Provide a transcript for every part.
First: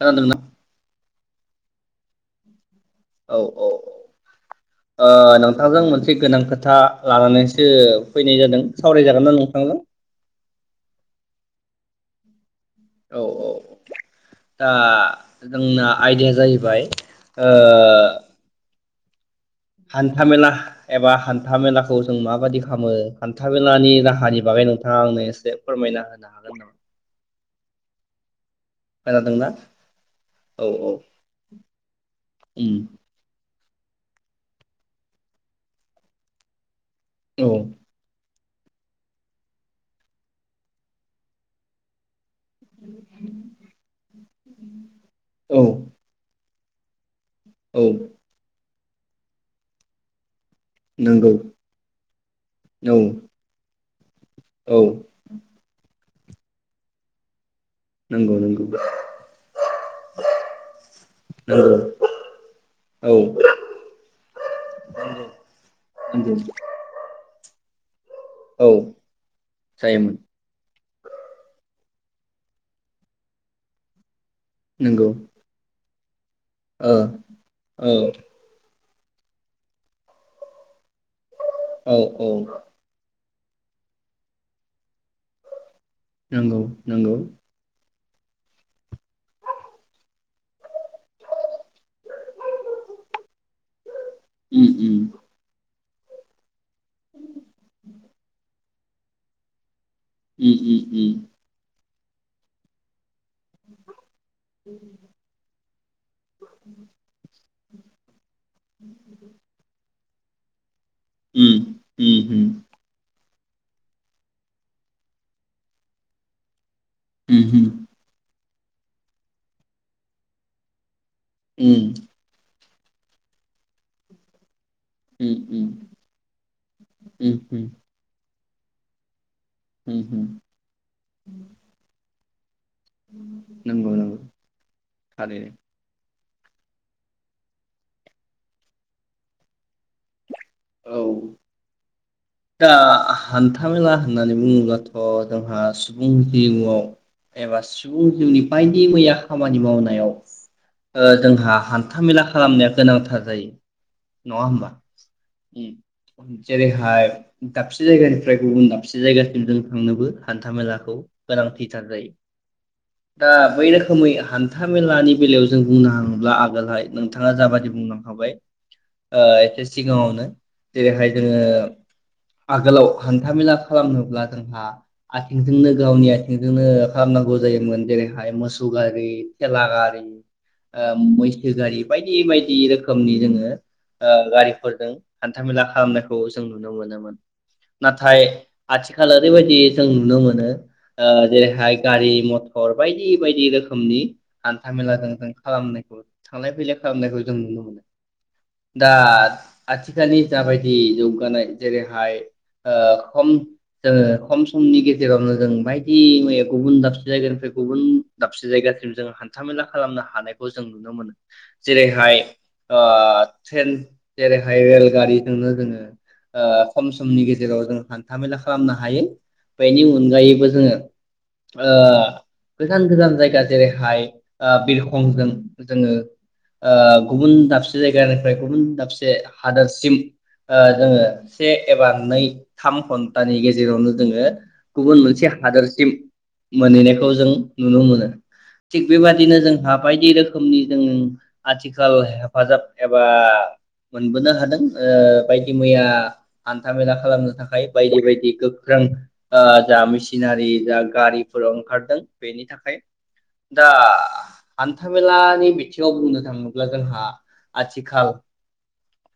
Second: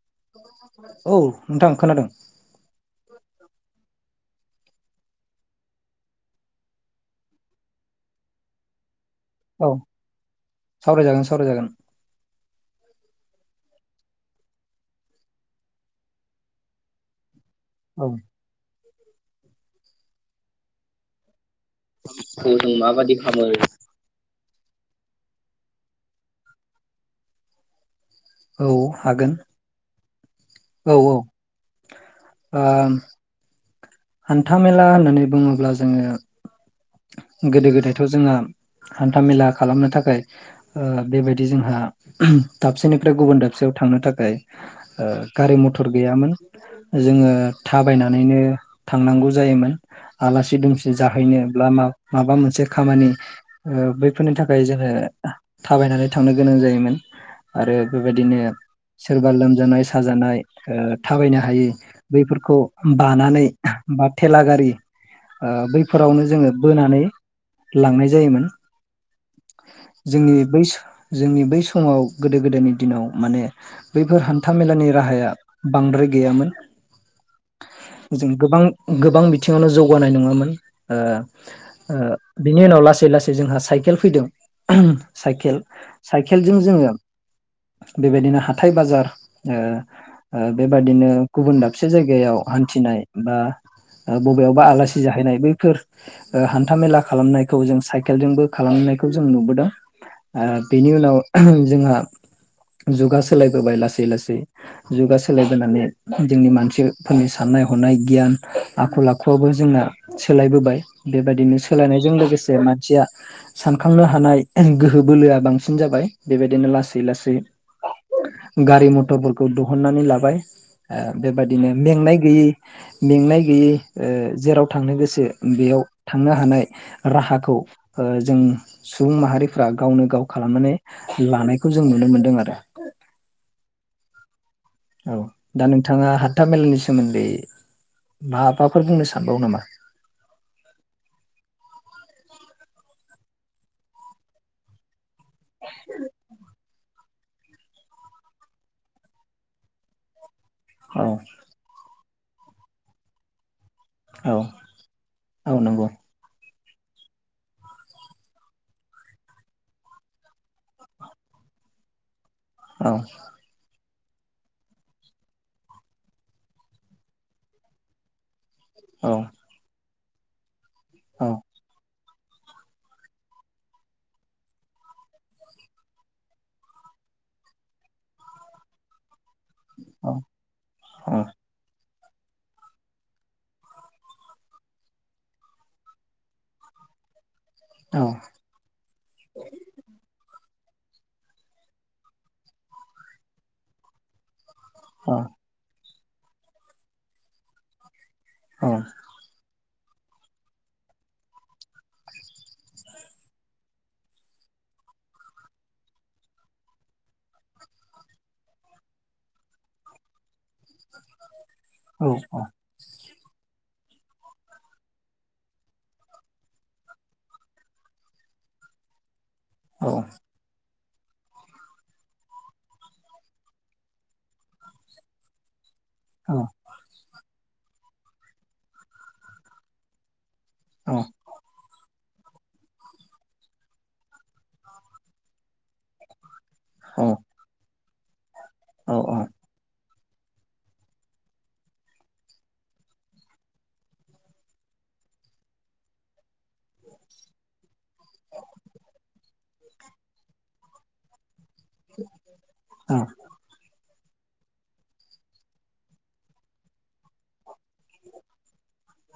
खोनादोंना औ नोंथां खोनादों। औ औ ओ नोंथांजों मोनसे गोनां खोथा लानानैसो फैनाय जादों सावरायजा औ सावरायजागोन सावरायजागोन। औ औ दा जोंना आइदाया जाहैबाय ओ खौ हान्था मेला एबा हान हान्था मेलाखौ जों माबादि जों खालामो माबादि खामो हान्था मेलानि राहानि बागै नोंथाङा आंनो एसे फोरमायना होनो हागोन नामा? औ हागोन खोनादोंना औ औ उम आम हान्थामेला होननानै बुङोब्ला जोङो औ गोदो गोदायथ' जोंहा हान्थामेला खालामनो थाखाय ओ बेबायदि जोंहा दाबसेनिफ्राय गुबुन दाबसेयाव थांनो थाखाय गारि औ मथर गैयामोन जोङो औ थाबायनानैनो थांनांगौ जायोमोन आला सि दुमसि नंगौ जाहैनोब्ला बा माबा मोनसे औ खामानि ओ बैफोरनि थाखाय औ जोङो थाबायनानै थांनो गोनां जायोमोन। आरो नंगौ बेबायदिनो नंगौ सोरबा लोमजानाय साजानाय ओ थाबायनो हायै नंगौ बैफोरखौ औ बानानै बा थेला गारि ओ बैफोरावनो नंगौ जोङो बोनानै लांनाय जायोमोन। औ जायोमोन जोंनि बै जोंनि बै समाव गोदो गोदायनि दिनाव माने बैफोर हा न्थामेलानि नंगौ राहाया बांद्राय गैयामोन। ओ औ जों गोबां गोबां बिथिङावनो जौगानाय नङामोन। ओ औ ओ औ बिनि उनाव लासै लासै जोंहा साइ केल फैदों। साइकेल साइकेलजों नोंगौ जोङो नोंगौ। बेबायदिनो हाथाय बाजार ओ ओ बेबायदिनो गुबुन दाबसे जायगायाव हान्थिनाय बा ओ बबेयावबा उम उम आलासि जाहैनाय बैफोर ओ हान्था मेला खालामनायखौ जों साइकेलजोंबो खालामनायखौ जों नुबोदों। ओ उम बेनि उनाव जोंहा जुगा सोलायबोबाय लासै लासै। जुगा सोलायबोनानै जोंनि मानसिफोरनि साननाय हनाय गियान आखल आखुआबो जोंना सोलायबोबाय। बेबायदिनो सोलायनायजों उम लोगोसे मानसिया सानखांनो हानाय गोहो बोलोआ बांसिन जाबाय बेबायदिनो ला दि लासै उम गारि मटरफोरखौ दहननानै लाबाय। ओ उम बेबादिनो मेंनाय गैयै मेंनाय गैयै ओ जेराव थांनो गोसो उम बेयाव थांनो हानाय उम राहाखौ ओ जों सुबुं माहारिफ फ्रा उम गावनो गाव उम खालामनानै लानायखौ जों नुनो मोनदों [unintelligible] नंगौ नंगौ औ थारैनो दा नोंथाङा हा न्था मेलानि सोमोन्दै माबाफोर बुंनो सानबावो नामा? औ दा हान्थामेला होननानै बुङोब्लाथ अ जोंहा सुबुं जिउआव एबा सुबुं जिउनि बायदि मैया खामानि मावनायाव औ ओ जोंहा हान्था थामेला खालामनाया गोनांथार जायो औ नङा होमबा औ नंगौ उम जेरैहाय दाबसे जायगानिफ्राय गुबुन दाबसे जायगासिम जों थांनोबो हान्थामेलाखौ गोनांथिथार जायो औ दा बैनो खोमै हान्था मेलानि बेलायाव जों बुंनो थाङोब्ला आगोलहाय नोंथाङा जाबादि बुंलांखाबाय औ ओ एथिस सिङावनो जेरैहाय औ जोङो आगोलाव हान्थामेला खालामनोब्ला जोंहा आथिंजोंनो गावनि आथिंजोंनो खालामनांगौ जायोमोन जेरैहाय मोसौ गारि थेला गारि औ ओ मैसो गारि बायदि बायदि रोखोमनि जोङो ओ गारिफोरजों हान्थामेला खालामनायखौ जों नुनो मोनोमोन। औ नाथाय आथिखाल ओरैबायदि जों नुनो मोनो ओ जेरैहाय गारि मथर बायदि बायदि रोखोमनि हान्थाामेलाजों औ जों खालामनायखौ थांलाय फैलाय खालामनायखौ जों नुनो मोनो। औ दा आथिखालनि जाबायदि जौगानाय जेरै हाय ओ खम ओ जोङो खम समनि गेजेरावनो जों बायदि मैया गुबुन दाबसे जायगानिफ्राय गुबुन दाबसे जायगासिम जों हान्थामेला खालामनो हानायखौ जों नुनो मोनो। जेरैहाय औ ओ ट्रेन जेरैहाय रेलगारिजोंनो जोङो ओ खम समनि गेजेराव जों हान्थामेला खालामनो हायो बेनि अनगायैबो जोङो ओ गोजान गोजान जायगा जेरैहाय बिरखंजों जोङो औ ओ गुबुन दाबसे जायगानिफ्राय गुबुन दाबसे हादोरसिम ओ औ जोङो से एबा नै थाम घन्टानि गेजेरावनो जोङो गुबुन मोनसे हादोरसिम औ मोनहैनायखौ जों नुनो मोनो। थिग बेबादिनो जोंहाब बायदि रोखोमनि जों आथिखाल हेफाजाब एबा मोनबोनो हादों ओ बायदि मैया हान्थामेला खालामनो थाखाय बायदि बायदि गोख्रों ओ जा मेसिनारि जा गारि फोरा ओंखारदों बेनि थाखाय दा हान्थामेलानि बिथिङाव बुंनो थाङोब्ला जोंहा आथिखाल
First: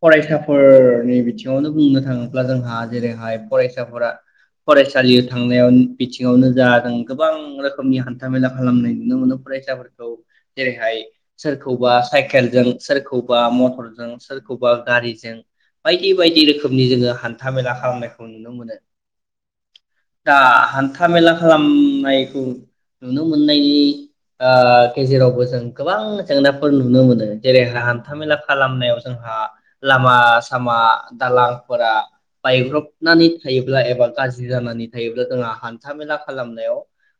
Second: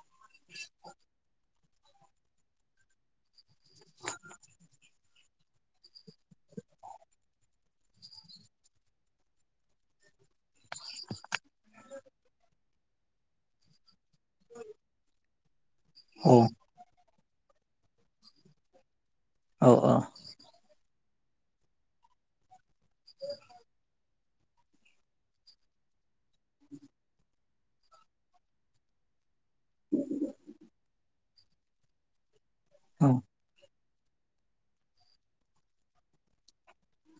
फरायसाफोरनि बिथि यावनो बुंनो थाङोब्ला जोंहा जेरैहाय फरायसाफोरा फरायसालि थांनायाव बिथिङावनो जा जों गोबां रोखोमनि हान्थामेला खालामनाय नुनो मोनो फरायसाफोरखौ जेरैहाय सोरखौबा साइकेलजों सोरखौबा मथरजों सोरखौबा गारिजों बायदि बायदि रोख नि जोङो हान्थामेला खालामनायखौ नुनो मोनो। औ दा हान्थ था मेला खालामनायखौ नुनो मोननायनि ओ गेजेरावबो जों गोबां जेंनाफोर नुनो मोनो जेरैहा हान्थामेला खालामनायाव जोंहा लामा सामा दालां फोरा औ बायब्रबनानै थायोब्ला एबा गाज्रि जानानै थायोब्ला जोंहा हान्थामेला खालामनायाव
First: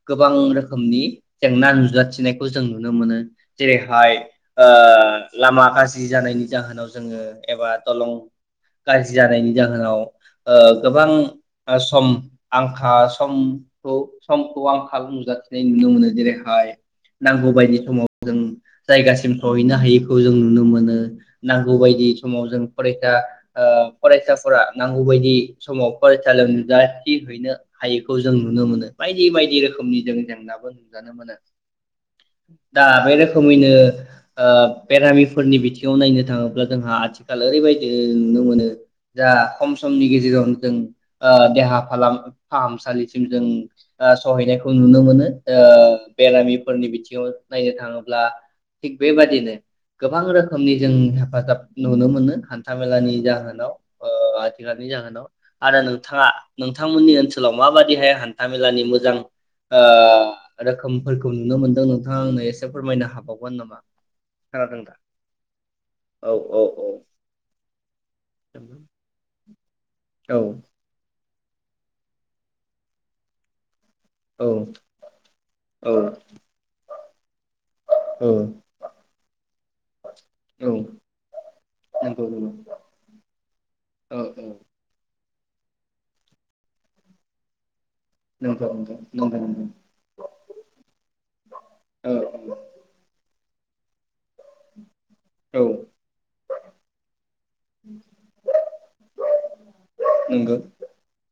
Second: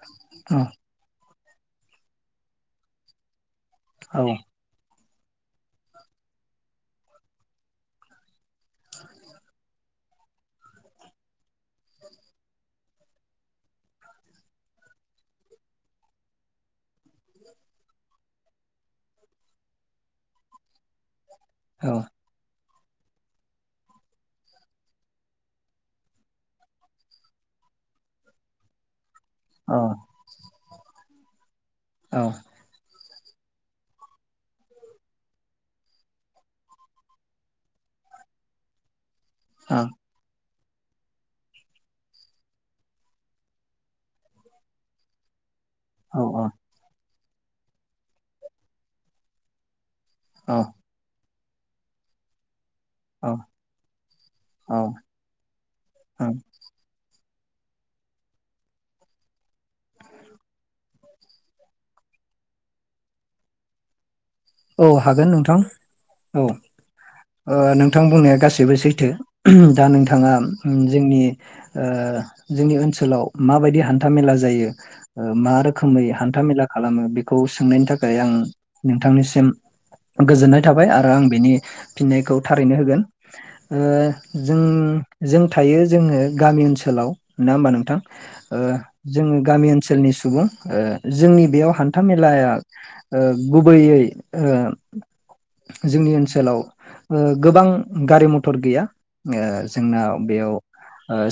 गोबां औ रोखोमनि जेंना नुजाथिनायखौ जों नुनो मोनो। जेरैहाय औ ओ लामा गाज्रि जानायनि जाहोनाव जोङो एबा दलं गाज जानायनि जाहोनाव ओ गोबां ओ सम आंखा समखौ समखौ आंखाल नुजाथिनाय नुनो मोनो जेरैहाय नांगौबायदि समाव जों जायगासिम सहैनो हायिखौ जों नुनो मोनो। नांगौ औ बायदि समाव जों फरायसा ओ फरायसाफोरा नांगौ बायदि समाव फरायसालियाव नुजाथि हैैनो हायिखौ जों नुनो मोनो। बायदि बायदि औ रोखोमनि जों जेंनाबो न जानो मोनो। औ दा बे रोख रोखोमैनो ओ बेरामिफोरनि बिथिङाव नायनो थाङोब्ला जोंहा आथिखाल ओरैबायदि नुनो मोनो दा खम समनि गेजेराव जों ओह देहा फाहामसालिसिम जों सहैनायखौ नुनो मोनो ओ औ बेरामिफोरनि बिथिङाव नायनो थाङोब्ला थिग बेबादिनो गोबां रोखोमनि जों हेफाजाब नुनो मोनो हानथामेलानि औ जाहोनाव ओ आथिखालनि जाहोनाव आरो नोंथाङा नोंथांमोननि नि ओनसोलाव माबादिहाय हान्थामेलानि मोजां ओ रोखोमफोरखौ नुनो मोनदों नोंथाङा आंनो एसे फोरमायनो हाबावगोन नामा खोनादों औ दा? हागोन नोंथां औ ओह नोंथां बुंनाया औ गासै बो सैथो दा नोंथाङा जोंनि ओ जोंनि ओनसोलाव मा बायदि हान थामेला औ जायो ओ मा औ रोखोमै हान्थामेला खालामो बेखौ खौ सोंनायनि थाखाय आं नोंथांनि सि गोजोननाय औ थाबाय आरो आं बेनि नंगौ फिननायखौ नंगौ थारैनो होगोन ओह औ औ जों जों थायो जोङो गामि ओनसोलाव नङा होमबा नोंथां ओ‌ नंगौ नंगौ जोङो नंगौ नंगौ गामि ओनसोलनि ओह सुबुं जोंनि बेयाव हान्था औ मेलाया औ गुबैयै ओ औ जोंनि ओनसोलाव ओह गोबां गारि मथर गैया ओ जोंना बेयाव नंगौ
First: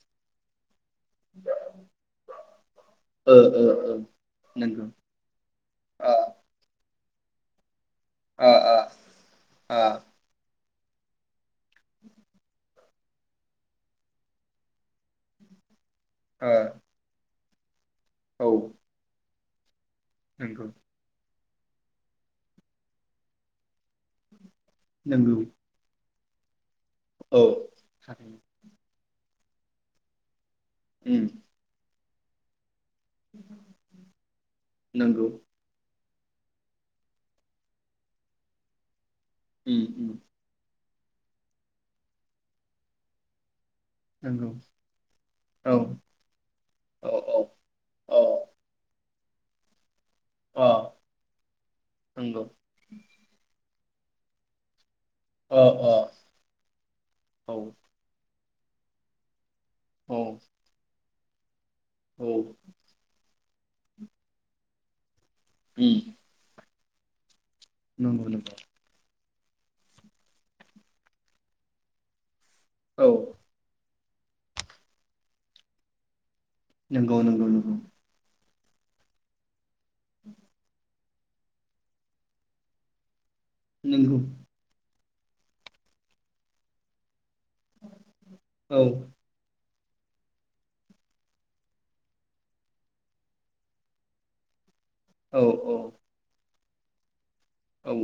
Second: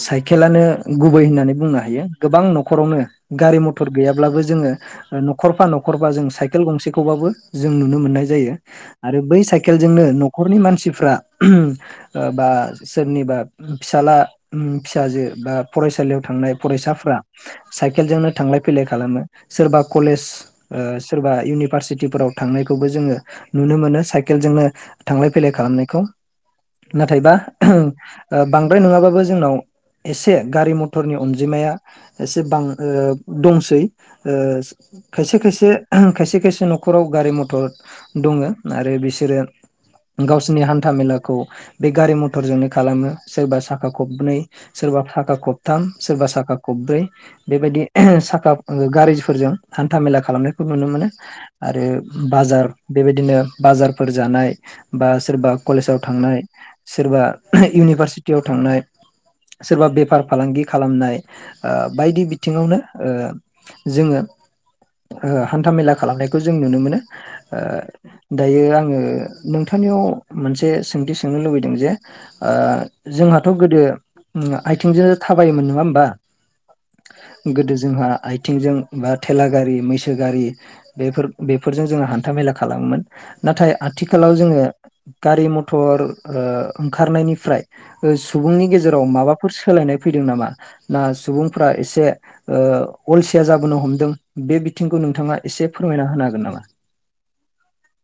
साइ खेलानो गुबै होननानै बुंनो हायो गोबां न'खरावनो ओ गारि ओ मथर ओ गैयाब्लाबो जोङो नंगौ न'खरफा न'खरफा आ जों साइकेल गंसे खौबाबो जोंनि नुनो मोननाय आ जायो आ आरो बै आ सायखेलजोंनो नखरनि मानसि फ्रा बा सोरनिबा फिसाला उम फिसाजो बा फरायसालियाव थांनाय आ फरायसाफ्रा साइकेलजोंनो औ थांलाय फैलाय खालामो। सोरबा कलेज नंगौ ओ सोरबा इउनिभारसिटिफोराव थांनायखौबो जोङो नुनो मोनो साइकेलजोंनो थांलाय नंगौ फैलाय खालामनायखौ नाथायबा औ ओ बांद्राय नङाबाबो जोंनाव एसे गारि मथ'रनि उम अनजिमाया एसे बां ओ दंसै ओ नंगौ खायसे खायसे खायसे खायसे न'खराव गारि मथर दङो आरो बि सोरो उम उम गावसिनि हा था मेलाखौ बे गारि मथरजोंनो खालामो सोरबा सा खा खबनै नंगौ सोरबा साखा औ खबथाम सोरबा साखा खबब्रै औ औ बेबायदि औ साखा ओ गारि जों हान था मेला खालामनायखौ अ नुनो मोनो आरो नंगौ बाजार बेबायदिनो बाजारफोर जानाय बा सोरबा अ अ कलेजाव थांनाय सोरबा औ इउनिभारसि टियाव थांनाय सोरबा बेफार औ फालांगि खालामनाय ओ बायदि औ उम बिथिङावनो ओ जोङो ओ हान्थामेला खालामनायखौ जों नुनो मोनो। [inaudible] ओ नंगौ नंगौ दायो आङो नोंथांनियाव मोनसे सोंथि सोंनो लुबैदों जे ओ औ जोंहाथ' गोदो आथिंजों थाबायोमोन नङा होमबा नंगौ नंगौ नंगौ गोदो जोंहा आइ थिंजों बा थेला गारि मैसो गारि बेफोर बे फोरजों जोंङो हान्थामेला खालामोमोन नाथाय नंगौ आथिखालाव जोंङो गारि मथर ओ ओंखारनायनि फ्राय सुबुंनि औ गेजेराव माबाफोर सोलायनाय फैदों नामा ना सुबुंफ्रा एसे ओ अलसिया जाबोनो हमदों बे बिथिंखौ नोंथाङा औ एसे औ फोरमायना होनो हागोन नामा? [inaudible] औ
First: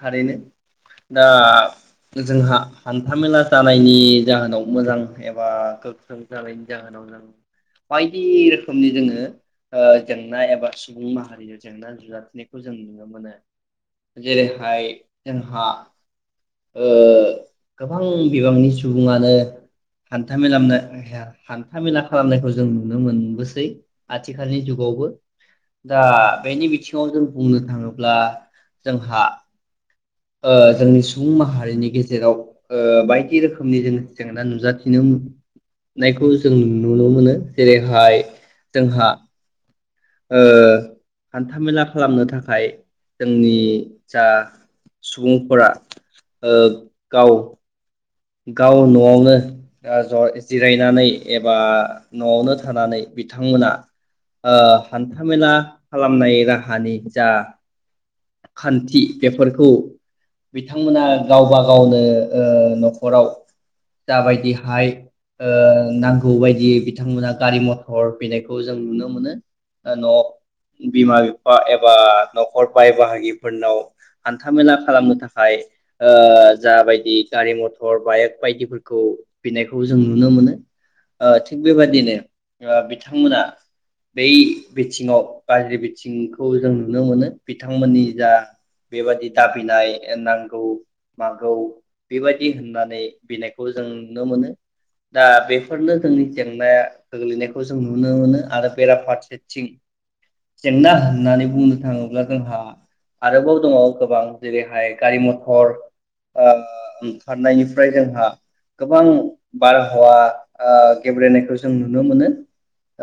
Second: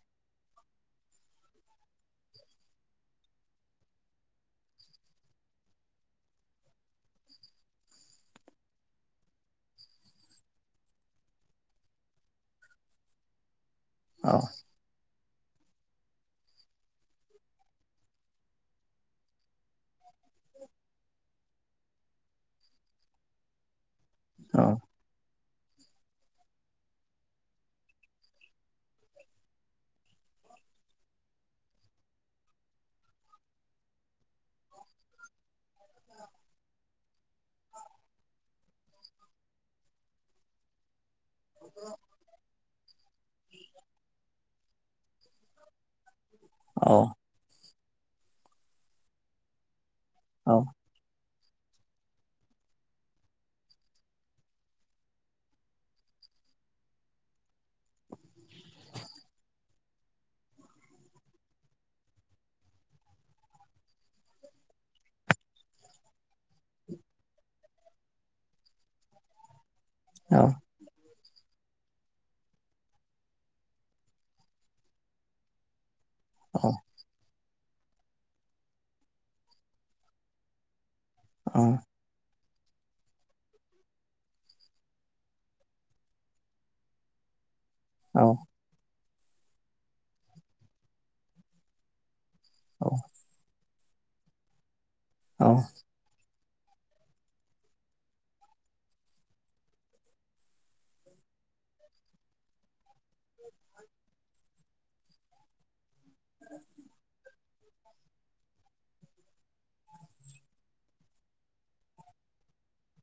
थारैनो दा जोंहा हान्थामेला जानायनि जाहोनाव मोजां एबा गोख्रों जानायनि जाहोनाव जों बायदि रोखोमनि जोंङो ओ जेंना एबा सुबुं माहारिजों जेंना नुजाथिनायखौ जों नुनो मोनो। औ जेरैहाय जोंहा ओ गोबां बिबांनि सुबुङानो हान्था मेला हान्था मेला खालामनायखौ जों नुनो मोनबोसै। आथिखालनि औ जुगावबो। दा बेनि बिथिङाव जों बुंनो थाङोब्ला जोंहा ओ जोंनि सुबुं माहारिनि गेजेराव ओ बायदि रोखोमनि जों जेंना नुजाथिनो मोननायखौ जों नुनो मोनो जेरैहाय जोंहा ओ हान्थामेला खालामनो थाखाय जोंनि जा सुबुंफोरा ओ औ गाव गाव नआवनो ज औ जिरायनानै एबा नआवनो थानानै बिथांमोना ओ हान्थामेला खालामनाय राहानि जा खान्थि बेफोरखौ बिथांमोना गावबा गावनो ओ न नखराव जाबायदिहाय ओ नांगौ बायदि बिथांमोना गारि मथर फैनायखौ जों नुनो मोनो। औ न' बिमा एबा नखर बाय बाहागिफोरनाव हान्थामेला खालामनो थाखाय ओ औ जाबायदि गारि मथ हर बाइेक बायदिफोरखौ बिनायखौ जों नुनो मोनो। ओ थिग औ बे बायदिनो ओ बिथांमोना बै बिथिङाव गाज्रि बिथिंखौ जों नुनो मोनो। बिथांमोननि औ जा बेबायदि दाबिनाय नांगौ मागौ बेबायदि दि होननानै बिलेग खौ जों नुनो मोनो। दा औ बेफोरनो जोंनि जेंनाया गोग्लैनायखौ जों नुनो मोनो। आरो बेराफारसेथिं जेंना होननानै बुंनो थाङोब्ला जोंहा आरोबाव दङ गोबां जेरैहाय गारि मथर आ उम फारनायनिफ्राय जोंहा गोबां बारहावा ओ गेब्रेनायखौ जों नुनो मोनो।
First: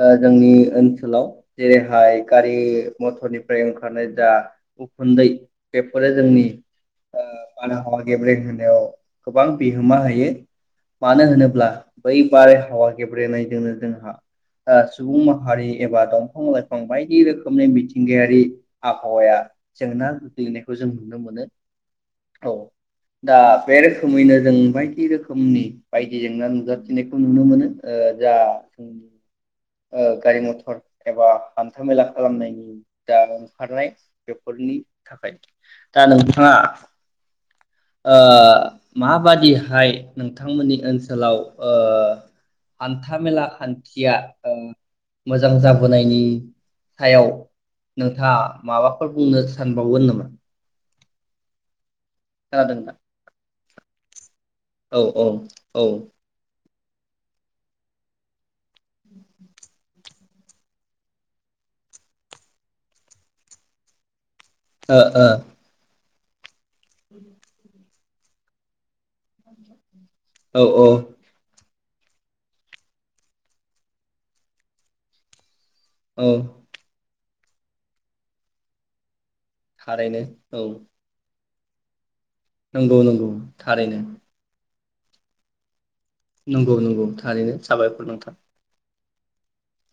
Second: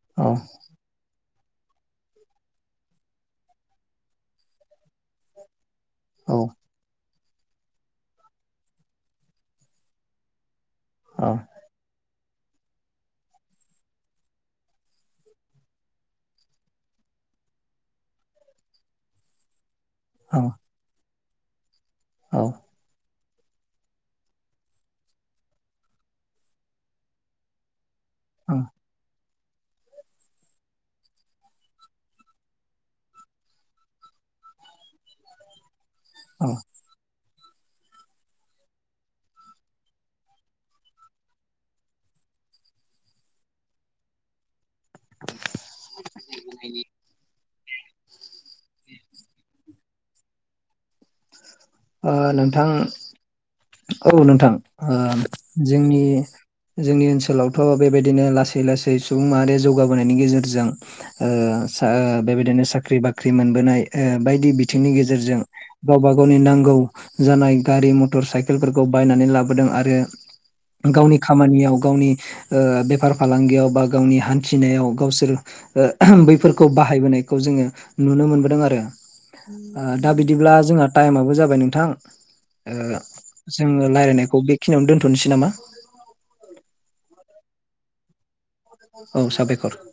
ओ औ जोंनि ओनसोलाव जेरैहाय गारि मथरनिफ्राय ओंखारनाय दा उखुन्दै। बेफोरो जोंनि औ ओ बारहावा गेब्रेहोनायाव गोबां बिहोमा होयो । मानो होनोब्ला बै बारहावा गेब्रेनायजोंनो जोंहा ओ सुबुं माहारि एबा दंफां लाइफां बायदि रोखोमनि मिथिंगायारि आबहावाया जेंना औ गोग्लैनायखौ जों [unintelligible] औ । दा [unintelligible] खोमैनो जों बायदि रोखोमनि बायदि जेंना नुजाथिनायखौ नुनो मोनो। ओ जा ओ गारि मथर एबा हान्थामेला खालामनायनि दा ओंखारनाय बेफोरनि थाखाय दा नोंथाङा औ ओ माबादिहाय नोंथांमोननि ओनसोलाव ओ हान्थामेला खान्थिया ओ मोजां जाबोनायनि सायाव नोंथाङा माबाफोर बुंनो सानबावगोन नामा? ओ नोंथां खोनादों ना? औ नोंथां ओ औ औ औ ओ जोंनि जोंनि ओनसोलावथ' बेबायदिनो लासै लासै सुबुंमाहारि आ जौगाबोनायनि गेजे जों ओ सा ओ बेबायदिनो साख्रि बाख्रि मोनबोनाय ओ बायदि बिथिंनि ओ गेजेरजों गावबा गावनि नां गौ जानाय गारि मटर साइकेलफोरखौ बायनानै लाबोदों आरो औ औ गावनि खामानियाव गावनि ओ बेफार फालांगियाव बा गावनि हान्थिनायाव गावसोर ओ औ बैफोरखौ बाहायबोनाय खौ जोङो नुनो मोनबोदों आरो । ओ दा थारैनो बिदिब्ला औ जोंहा टाइमाबो जा बाय नोंथां नंगौ ओ नंगौ जोङो थारैनो रायलायनायखौ बे खिनियावनो दोनथ'नोसै नामा? नंगौ नंगौ थारैनो साबायखर नोंथां । औ साबायखर ।